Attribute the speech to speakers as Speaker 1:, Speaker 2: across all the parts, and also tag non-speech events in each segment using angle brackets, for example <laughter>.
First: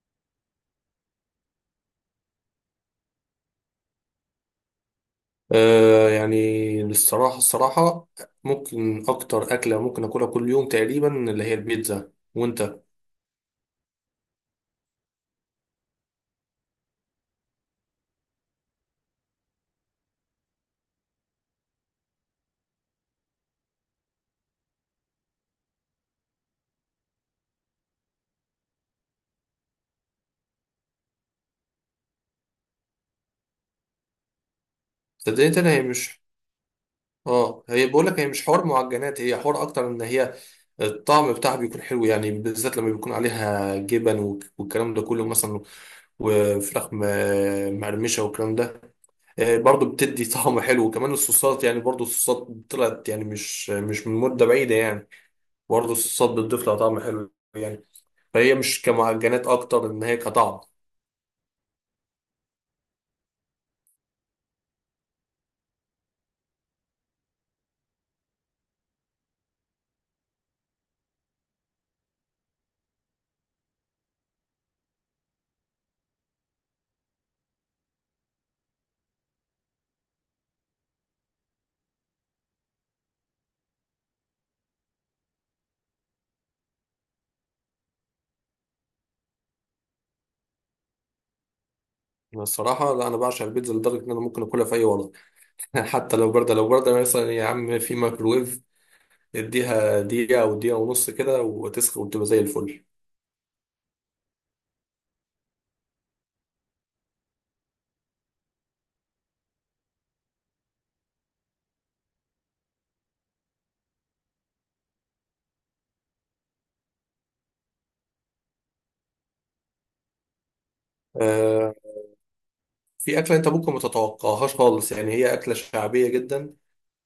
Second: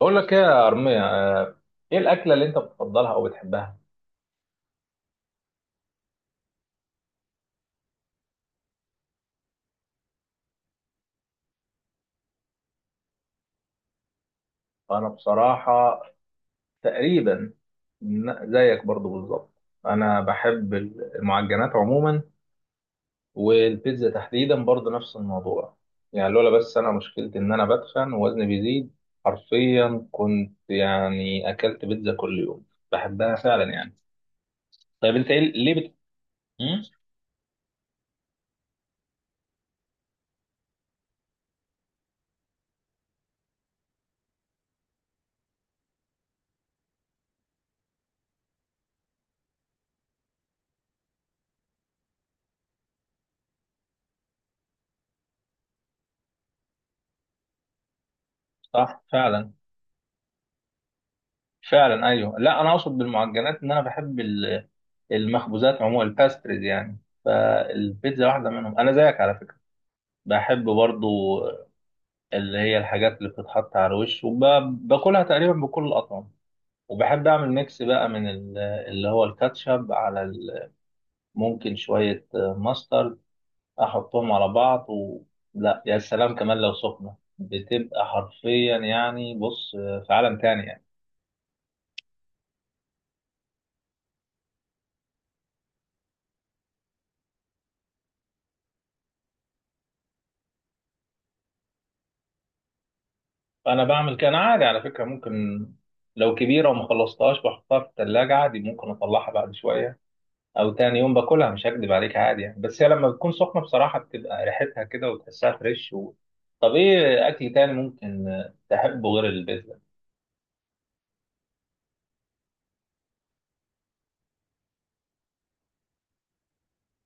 Speaker 1: بقول لك ايه يا أرمية آه، ايه الأكلة اللي انت بتفضلها او بتحبها؟
Speaker 2: آه، يعني الصراحة ممكن أكتر أكلة ممكن أكلها كل يوم تقريبا، اللي هي البيتزا. وأنت؟
Speaker 1: انا بصراحة تقريبا زيك برضو بالظبط. انا بحب المعجنات عموما، والبيتزا تحديدا برضو نفس الموضوع. يعني لولا بس انا مشكلتي ان انا بتخن ووزني بيزيد، حرفيا كنت يعني اكلت بيتزا كل يوم. بحبها فعلا يعني. طيب انت
Speaker 2: صدقني، أنا
Speaker 1: ليه
Speaker 2: هي
Speaker 1: بت...
Speaker 2: مش
Speaker 1: مم؟
Speaker 2: آه هي بقول لك هي مش حوار معجنات، هي حوار أكتر إن هي الطعم بتاعها بيكون حلو يعني، بالذات لما بيكون عليها جبن والكلام ده كله مثلا، وفراخ مقرمشة والكلام ده. برضو بتدي طعم حلو، وكمان الصوصات يعني، برضو الصوصات طلعت يعني مش من مدة بعيدة يعني. برضو الصوصات بتضيف لها طعم حلو يعني. فهي مش
Speaker 1: صح
Speaker 2: كمعجنات،
Speaker 1: فعلا.
Speaker 2: اكتر ان هي كطعم.
Speaker 1: فعلا ايوه، لا انا اقصد بالمعجنات ان انا بحب المخبوزات عموما، الباستريز يعني. فالبيتزا واحده منهم، انا زيك على فكره بحب برضو، اللي هي الحاجات اللي بتتحط على الوش وباكلها تقريبا بكل الاطعمه. وبحب اعمل ميكس بقى من اللي هو الكاتشب على ممكن شويه ماسترد، احطهم على بعض و... لا يا سلام، كمان لو سخنه بتبقى حرفيا، يعني بص في عالم تاني يعني.
Speaker 2: أنا الصراحه لا، انا بعشق البيتزا لدرجه ان انا ممكن اكلها في اي وضع. <laughs> حتى لو بارده، لو بارده مثلا يا عم، في ميكروويف اديها دقيقه او دقيقه ونص كده، وتسخن وتبقى زي الفل.
Speaker 1: انا بعمل كده، انا عادي على فكره. ممكن لو كبيره وما خلصتهاش بحطها في الثلاجه عادي، ممكن اطلعها بعد شويه او تاني يوم باكلها، مش هكدب عليك عادي يعني. بس هي لما بتكون سخنه بصراحه بتبقى ريحتها كده وتحسها فريش و... طب ايه اكل تاني ممكن تحبه غير البيتزا؟
Speaker 2: آه، في اكله انت ممكن ما تتوقعهاش خالص يعني، هي اكله شعبيه جدا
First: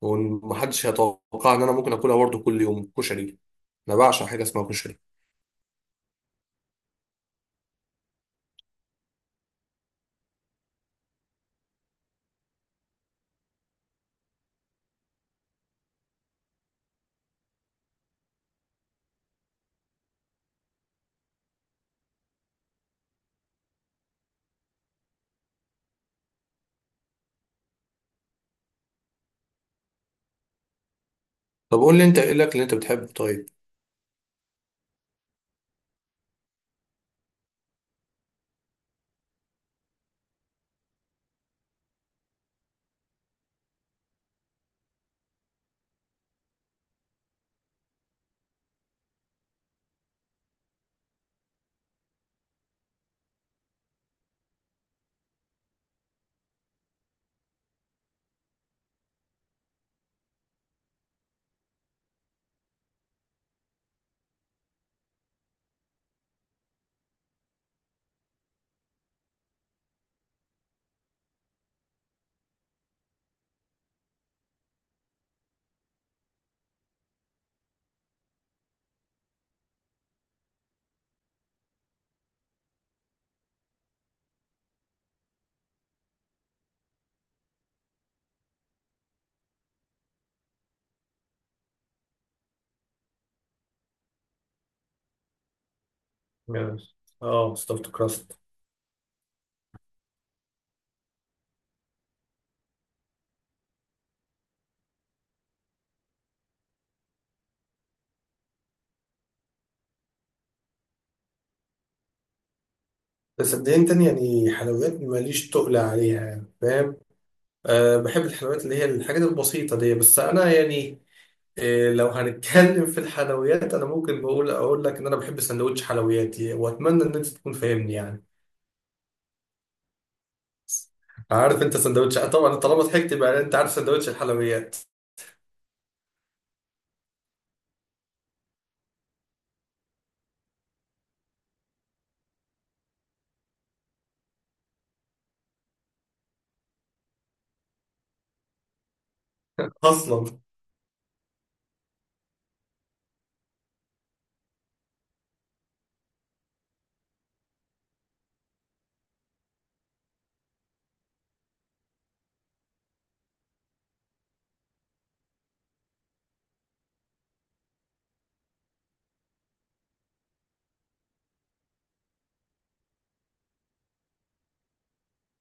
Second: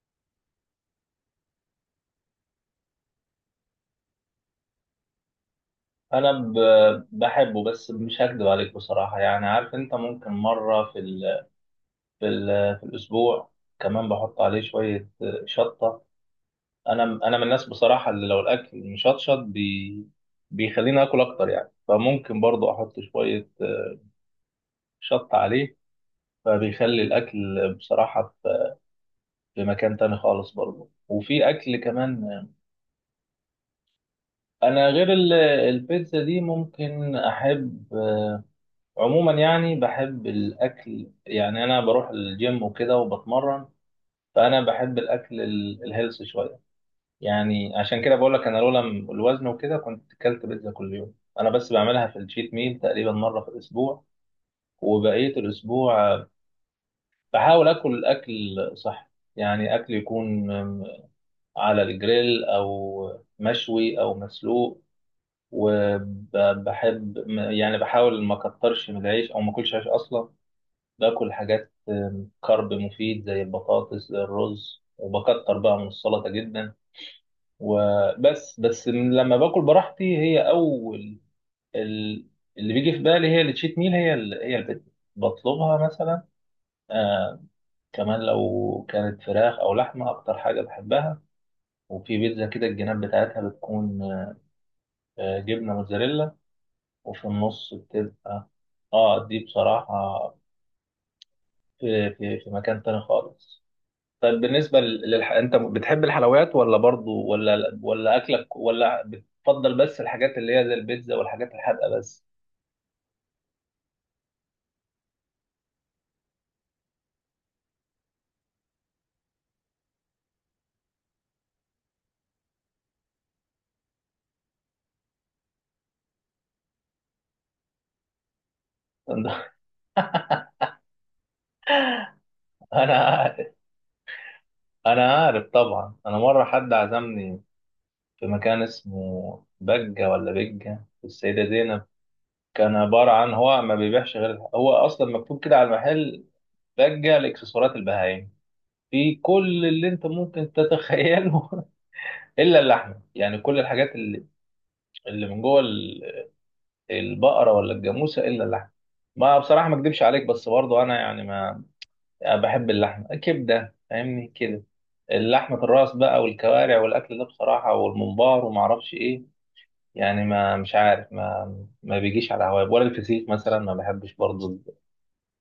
Speaker 2: ومحدش هيتوقع ان انا ممكن اكلها برضه كل يوم: كشري. انا بعشق حاجه اسمها كشري.
Speaker 1: انا ب... بحبه، بس مش هكدب عليك بصراحه يعني. عارف انت ممكن مره في في, في الاسبوع، كمان بحط عليه شويه شطه. انا من الناس بصراحه اللي لو الاكل مشطشط بيخليني اكل اكتر يعني. فممكن برضو احط شويه شط عليه، فبيخلي الاكل بصراحه في في مكان تاني خالص برضو. وفي اكل
Speaker 2: طب قول لي انت
Speaker 1: كمان،
Speaker 2: ايه الاكل اللي انت بتحبه؟ طيب.
Speaker 1: انا غير البيتزا دي ممكن احب عموما يعني. بحب الاكل يعني، انا بروح الجيم وكده وبتمرن، فانا بحب الاكل الهيلث شويه. يعني عشان كده بقول لك انا لولا الوزن وكده كنت اكلت بيتزا كل يوم. انا بس بعملها في الشيت ميل تقريبا مره في الاسبوع، وبقيه الاسبوع بحاول اكل اكل صحي. يعني اكل يكون على الجريل او مشوي او مسلوق. وبحب يعني بحاول ما اكترش من العيش او ما اكلش عيش اصلا، باكل حاجات كارب مفيد زي البطاطس، زي الرز، وبكتر بقى من السلطه جدا. وبس من لما باكل براحتي، هي اول ال- اللي بيجي في بالي هي التشيت ميل، هي هي البيتزا، بطلبها مثلا. آه، كمان لو كانت فراخ او لحمه اكتر حاجه بحبها. وفي بيتزا كده الجناب بتاعتها بتكون آه جبنه موتزاريلا،
Speaker 2: يعني،
Speaker 1: وفي
Speaker 2: اه،
Speaker 1: النص
Speaker 2: ستافت كراست.
Speaker 1: بتبقى اه دي بصراحه في في مكان تاني خالص. طيب بالنسبة انت بتحب الحلويات ولا برضو، ولا ولا اكلك ولا بتفضل بس الحاجات اللي هي زي البيتزا والحاجات الحادقة بس؟
Speaker 2: بس صدقني تاني يعني، حلويات ماليش تقل عليها يعني، فاهم؟ أه، بحب الحلويات اللي هي الحاجات البسيطة دي، بس أنا يعني أه، لو هنتكلم في الحلويات أنا ممكن أقول لك إن أنا بحب سندوتش حلوياتي، وأتمنى إن أنت تكون فاهمني يعني.
Speaker 1: <laughs> انا
Speaker 2: عارف أنت سندوتش؟ آه، طبعا طالما ضحكت يبقى
Speaker 1: عارف.
Speaker 2: أنت عارف سندوتش الحلويات.
Speaker 1: انا عارف طبعا. انا مرة حد عزمني في مكان اسمه بجة، ولا بجة في السيدة زينب، كان عبارة عن هو ما بيبيعش غير، هو اصلا مكتوب كده على المحل بجة لاكسسوارات البهايم، في كل
Speaker 2: <laughs>
Speaker 1: اللي انت
Speaker 2: أصلا.
Speaker 1: ممكن تتخيله <laughs> الا اللحمه يعني. كل الحاجات اللي اللي من جوه البقرة ولا الجاموسة إلا اللحم. ما بصراحة ما أكدبش عليك، بس برضو أنا يعني ما بحب اللحمة كبدة فاهمني كده، اللحمة الراس بقى والكوارع والأكل ده بصراحة والممبار وما أعرفش إيه. يعني ما مش عارف، ما ما بيجيش على هواي. ولا الفسيخ مثلا ما بحبش برضو،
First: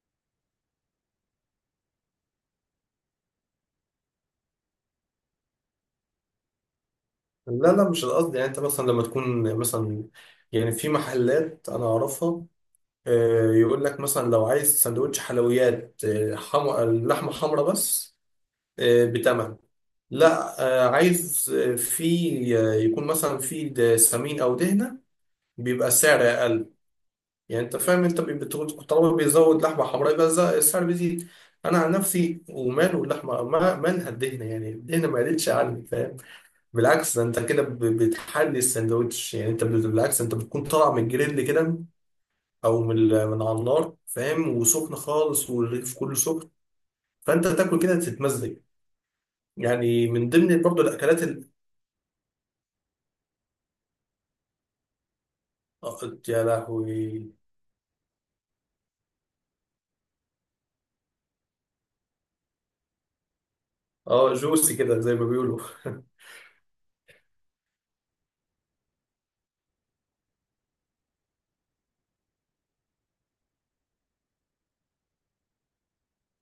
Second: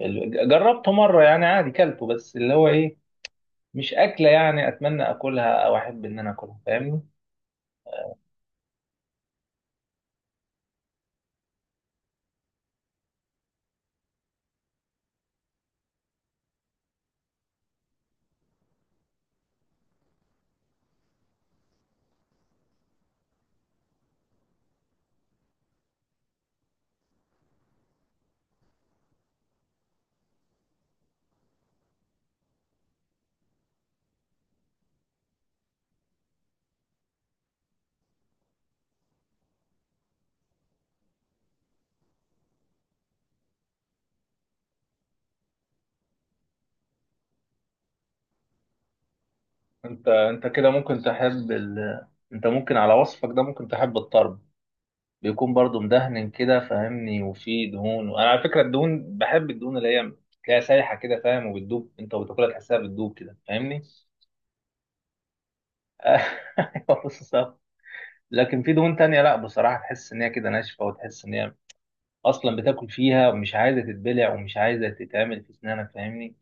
Speaker 1: جربته مرة يعني عادي كلته بس اللي هو إيه، مش أكلة يعني أتمنى أكلها أو أحب إن أنا أكلها، فاهمني.
Speaker 2: لا لا، مش القصد يعني، أنت مثلا لما تكون مثلا، يعني في محلات أنا أعرفها. أه، يقول لك مثلا لو عايز سندوتش حلويات، أه، لحمة حمرا بس. بتمن، لا، عايز في يكون مثلا في سمين او دهنه، بيبقى السعر اقل. يعني انت فاهم، انت طالما بيزود لحمه حمراء يبقى السعر بيزيد. انا عن نفسي، وماله اللحمه مالها الدهنه، يعني الدهنه ما قلتش عني، فاهم؟ بالعكس، ده انت كده بتحلي الساندوتش يعني، انت بالعكس انت بتكون طالع من الجريل كده، او من من على النار، فاهم، وسخن خالص والرغيف كله سخن. فانت تاكل كده تتمزج
Speaker 1: أنت
Speaker 2: يعني. من
Speaker 1: أنت
Speaker 2: ضمن
Speaker 1: كده
Speaker 2: برضو
Speaker 1: ممكن
Speaker 2: الاكلات
Speaker 1: تحب أنت ممكن على وصفك ده ممكن تحب الطرب، بيكون برضو
Speaker 2: آه،
Speaker 1: مدهن
Speaker 2: يا
Speaker 1: كده فاهمني
Speaker 2: لهوي!
Speaker 1: وفيه دهون. وانا على فكره الدهون، بحب الدهون اللي هي تلاقيها سايحه كده فاهم، وبتدوب انت وبتاكلها تحسها بتدوب كده فاهمني.
Speaker 2: اه، جوسي كده زي ما بيقولوا. <laughs>
Speaker 1: <laughs> ايوه بالظبط. لكن في دهون تانية لا بصراحه، تحس ان هي كده ناشفه وتحس ان هي اصلا بتاكل فيها ومش عايزه تتبلع ومش عايزه تتعمل في اسنانك فاهمني.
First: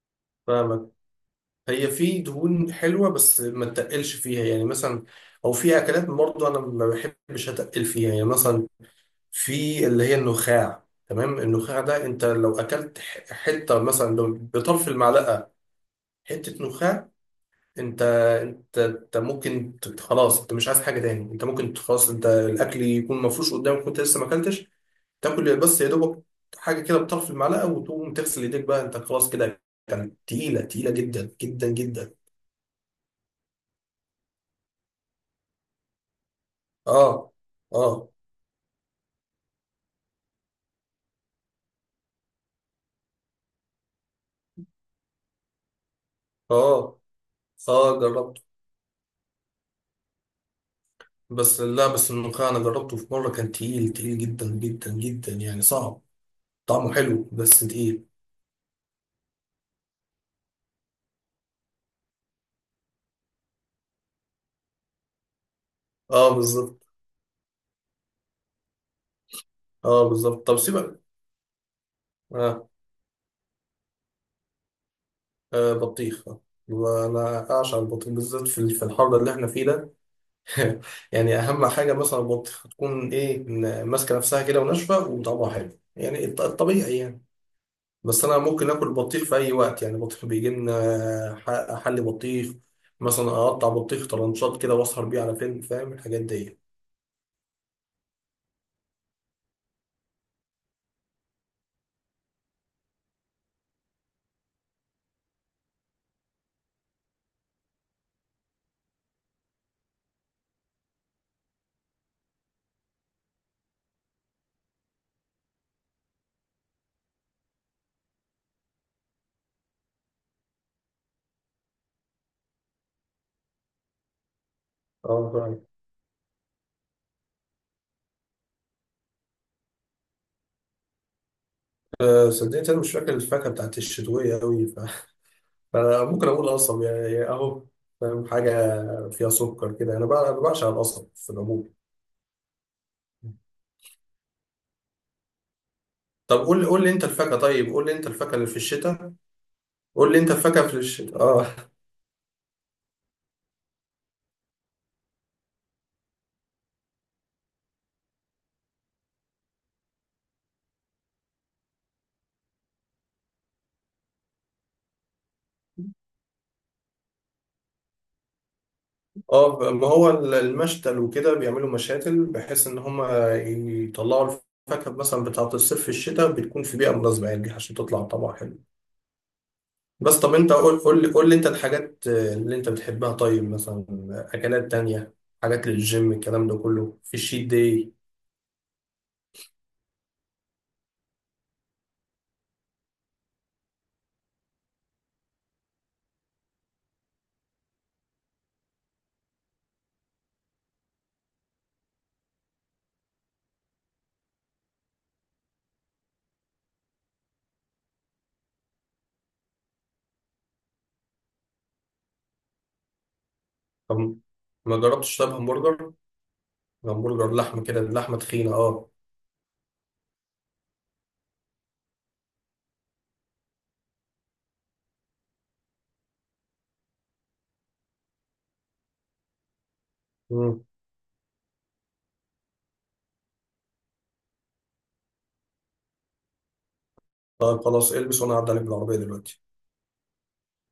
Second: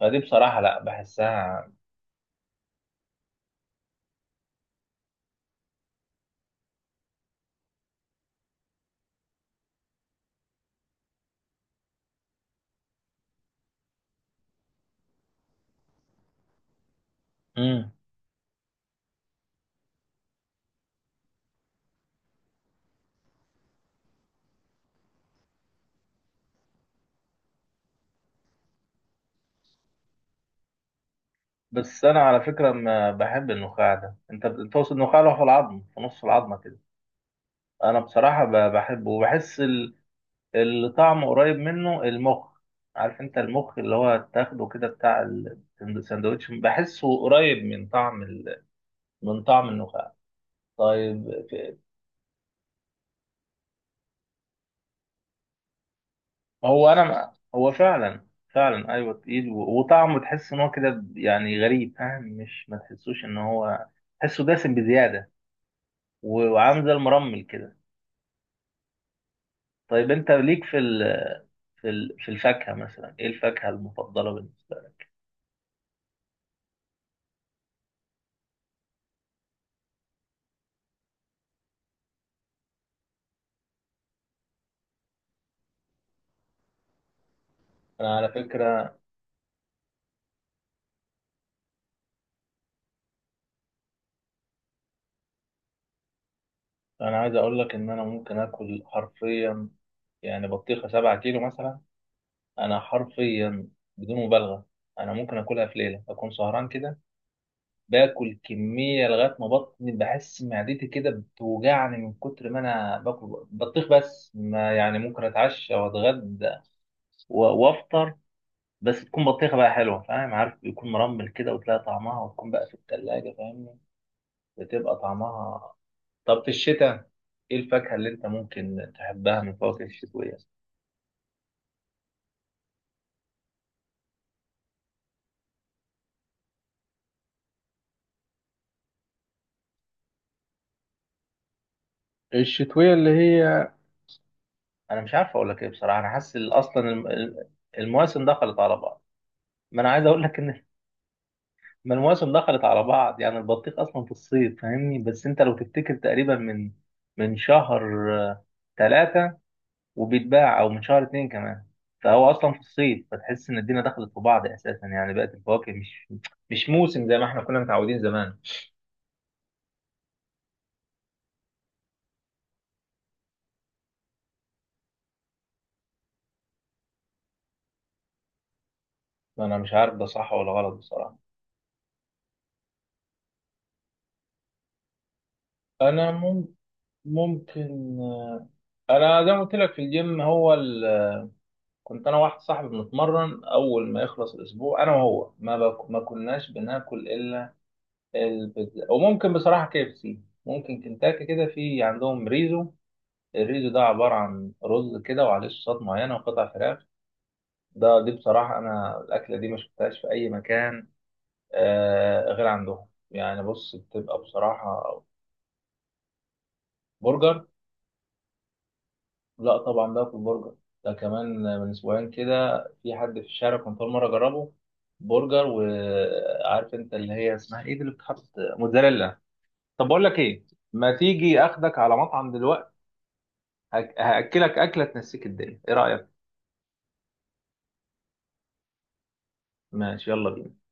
Speaker 1: فدي بصراحه لا
Speaker 2: فاهمك.
Speaker 1: بحسها.
Speaker 2: هي في دهون حلوه بس ما تقلش فيها، يعني مثلا، او في اكلات برضه انا ما بحبش اتقل فيها، يعني مثلا في اللي هي النخاع. تمام، النخاع ده انت لو اكلت حته مثلا لو بطرف المعلقه، حته نخاع.
Speaker 1: امم.
Speaker 2: انت انت ممكن خلاص، انت مش عايز حاجه تاني، انت ممكن خلاص، انت الاكل يكون مفروش قدامك وانت لسه ما اكلتش، تاكل بس يا دوبك حاجه كده بطرف المعلقه، وتقوم تغسل ايديك بقى، انت خلاص كده. كانت تقيله، تقيله جدا جدا
Speaker 1: بس
Speaker 2: جدا.
Speaker 1: انا على فكره ما بحب النخاع ده، انت بتوصل النخاع له في العظم في نص العظمه كده،
Speaker 2: اه.
Speaker 1: انا
Speaker 2: اه.
Speaker 1: بصراحه بحبه، وبحس اللي طعمه قريب منه المخ. عارف انت المخ اللي هو تاخده كده بتاع السندوتش،
Speaker 2: اه.
Speaker 1: بحسه قريب من
Speaker 2: اه،
Speaker 1: طعم
Speaker 2: جربته.
Speaker 1: من طعم النخاع. طيب
Speaker 2: بس لا، بس الملوخيه انا جربته في مره، كان تقيل تقيل جدا جدا جدا يعني، صعب.
Speaker 1: هو
Speaker 2: طعمه
Speaker 1: انا
Speaker 2: حلو
Speaker 1: ما...
Speaker 2: بس
Speaker 1: هو
Speaker 2: تقيل.
Speaker 1: فعلا فعلا ايوه تقيل و... وطعمه تحس ان هو كده يعني غريب فاهم، مش ما تحسوش ان هو تحسه دسم بزياده
Speaker 2: اه،
Speaker 1: و... وعامل
Speaker 2: بالظبط.
Speaker 1: زي المرمل كده.
Speaker 2: اه،
Speaker 1: طيب انت
Speaker 2: بالظبط، طب
Speaker 1: ليك في
Speaker 2: سيبك.
Speaker 1: في في
Speaker 2: آه.
Speaker 1: الفاكهه مثلا، ايه الفاكهه المفضله بالنسبه لك؟
Speaker 2: آه، بطيخ. آه. وانا اعشق البطيخ بالذات في الحر اللي احنا فيه ده. <laughs> يعني، اهم حاجه مثلا البطيخه تكون ايه، ماسكه نفسها كده وناشفه وطعمها حلو يعني، الطبيعي يعني.
Speaker 1: انا
Speaker 2: بس
Speaker 1: على
Speaker 2: انا ممكن اكل
Speaker 1: فكره،
Speaker 2: بطيخ في اي وقت يعني، بطيخ بيجي لنا حل بطيخ، مثلا اقطع بطيخ طرنشات كده واسهر بيه على فيلم، فاهم؟ الحاجات دي.
Speaker 1: انا عايز اقول لك ان انا ممكن اكل حرفيا يعني بطيخة 7 كيلو مثلا. أنا حرفيا بدون مبالغة أنا ممكن آكلها في ليلة أكون سهران كده، باكل كمية لغاية ما بطني بحس معدتي كده بتوجعني من كتر ما أنا باكل بطيخ. بس ما يعني ممكن أتعشى وأتغدى وأفطر، بس تكون بطيخة بقى حلوة فاهم، عارف يكون مرمل كده وتلاقي طعمها وتكون بقى في التلاجة فاهمني، بتبقى
Speaker 2: اه فعلا.
Speaker 1: طعمها. طب في الشتاء إيه الفاكهة اللي أنت ممكن تحبها من الفواكه الشتوية؟
Speaker 2: صدقني انا مش فاكر الفاكهه بتاعت الشتويه قوي. <laughs> فممكن اقول قصب يعني اهو، فاهم، حاجه فيها سكر كده. أنا بعشق القصب في العموم.
Speaker 1: الشتوية اللي هي انا مش عارف اقول لك ايه بصراحه. انا حاسس
Speaker 2: طب قول لي
Speaker 1: اصلا
Speaker 2: قول لي انت الفاكهه، طيب، قول لي انت
Speaker 1: المواسم
Speaker 2: الفاكهه اللي في
Speaker 1: دخلت على بعض.
Speaker 2: الشتاء.
Speaker 1: ما انا عايز
Speaker 2: قول لي
Speaker 1: اقول
Speaker 2: انت
Speaker 1: لك ان
Speaker 2: فاكهة في الشتاء، اه.
Speaker 1: ما المواسم دخلت على بعض يعني، البطيخ اصلا في الصيف فاهمني. بس انت لو تفتكر تقريبا من شهر 3 وبيتباع، او من شهر 2 كمان، فهو اصلا في الصيف، فتحس ان الدنيا دخلت في بعض اساسا يعني. بقت الفواكه مش موسم زي ما احنا كنا متعودين زمان.
Speaker 2: اه، ما هو المشتل وكده بيعملوا مشاتل بحيث ان هم يطلعوا الفاكهة مثلا بتاعة الصيف في الشتاء، بتكون في بيئة مناسبة، يعني عشان تطلع طبعا حلو.
Speaker 1: انا مش عارف ده
Speaker 2: بس
Speaker 1: صح
Speaker 2: طب
Speaker 1: ولا
Speaker 2: انت
Speaker 1: غلط
Speaker 2: قول قول لي
Speaker 1: بصراحه.
Speaker 2: قول لي انت الحاجات اللي انت بتحبها، طيب مثلا، اكلات تانية، حاجات
Speaker 1: انا
Speaker 2: للجيم، الكلام
Speaker 1: مم-
Speaker 2: ده كله في الشيت داي.
Speaker 1: ممكن انا زي ما قلت لك في الجيم. هو كنت انا واحد صاحبي بنتمرن، اول ما يخلص الاسبوع انا وهو ما كناش بناكل الا البيتزا، وممكن بصراحه KFC. ممكن كنتاكي كده في عندهم ريزو، الريزو ده عباره عن رز كده وعليه صوصات معينه وقطع فراخ. دي بصراحه انا الاكله دي ما شفتهاش في اي مكان آه غير عندهم. يعني بص
Speaker 2: طب
Speaker 1: بتبقى
Speaker 2: ما
Speaker 1: بصراحه
Speaker 2: جربتش؟ طب همبرجر، همبرجر
Speaker 1: برجر.
Speaker 2: لحمة كده، اللحمة تخينة، اه.
Speaker 1: لا طبعا ده في البرجر، ده كمان من اسبوعين كده في حد في الشارع كنت اول مره اجربه برجر، وعارف انت اللي هي اسمها ايه دي اللي بتحط موتزاريلا. طب بقول لك ايه،
Speaker 2: مم.
Speaker 1: ما تيجي اخدك على مطعم دلوقتي، هاكلك اكله تنسيك الدنيا، ايه رايك؟
Speaker 2: طيب خلاص، البس وانا هعدي عليك بالعربية دلوقتي.
Speaker 1: ماشي، يلا بينا.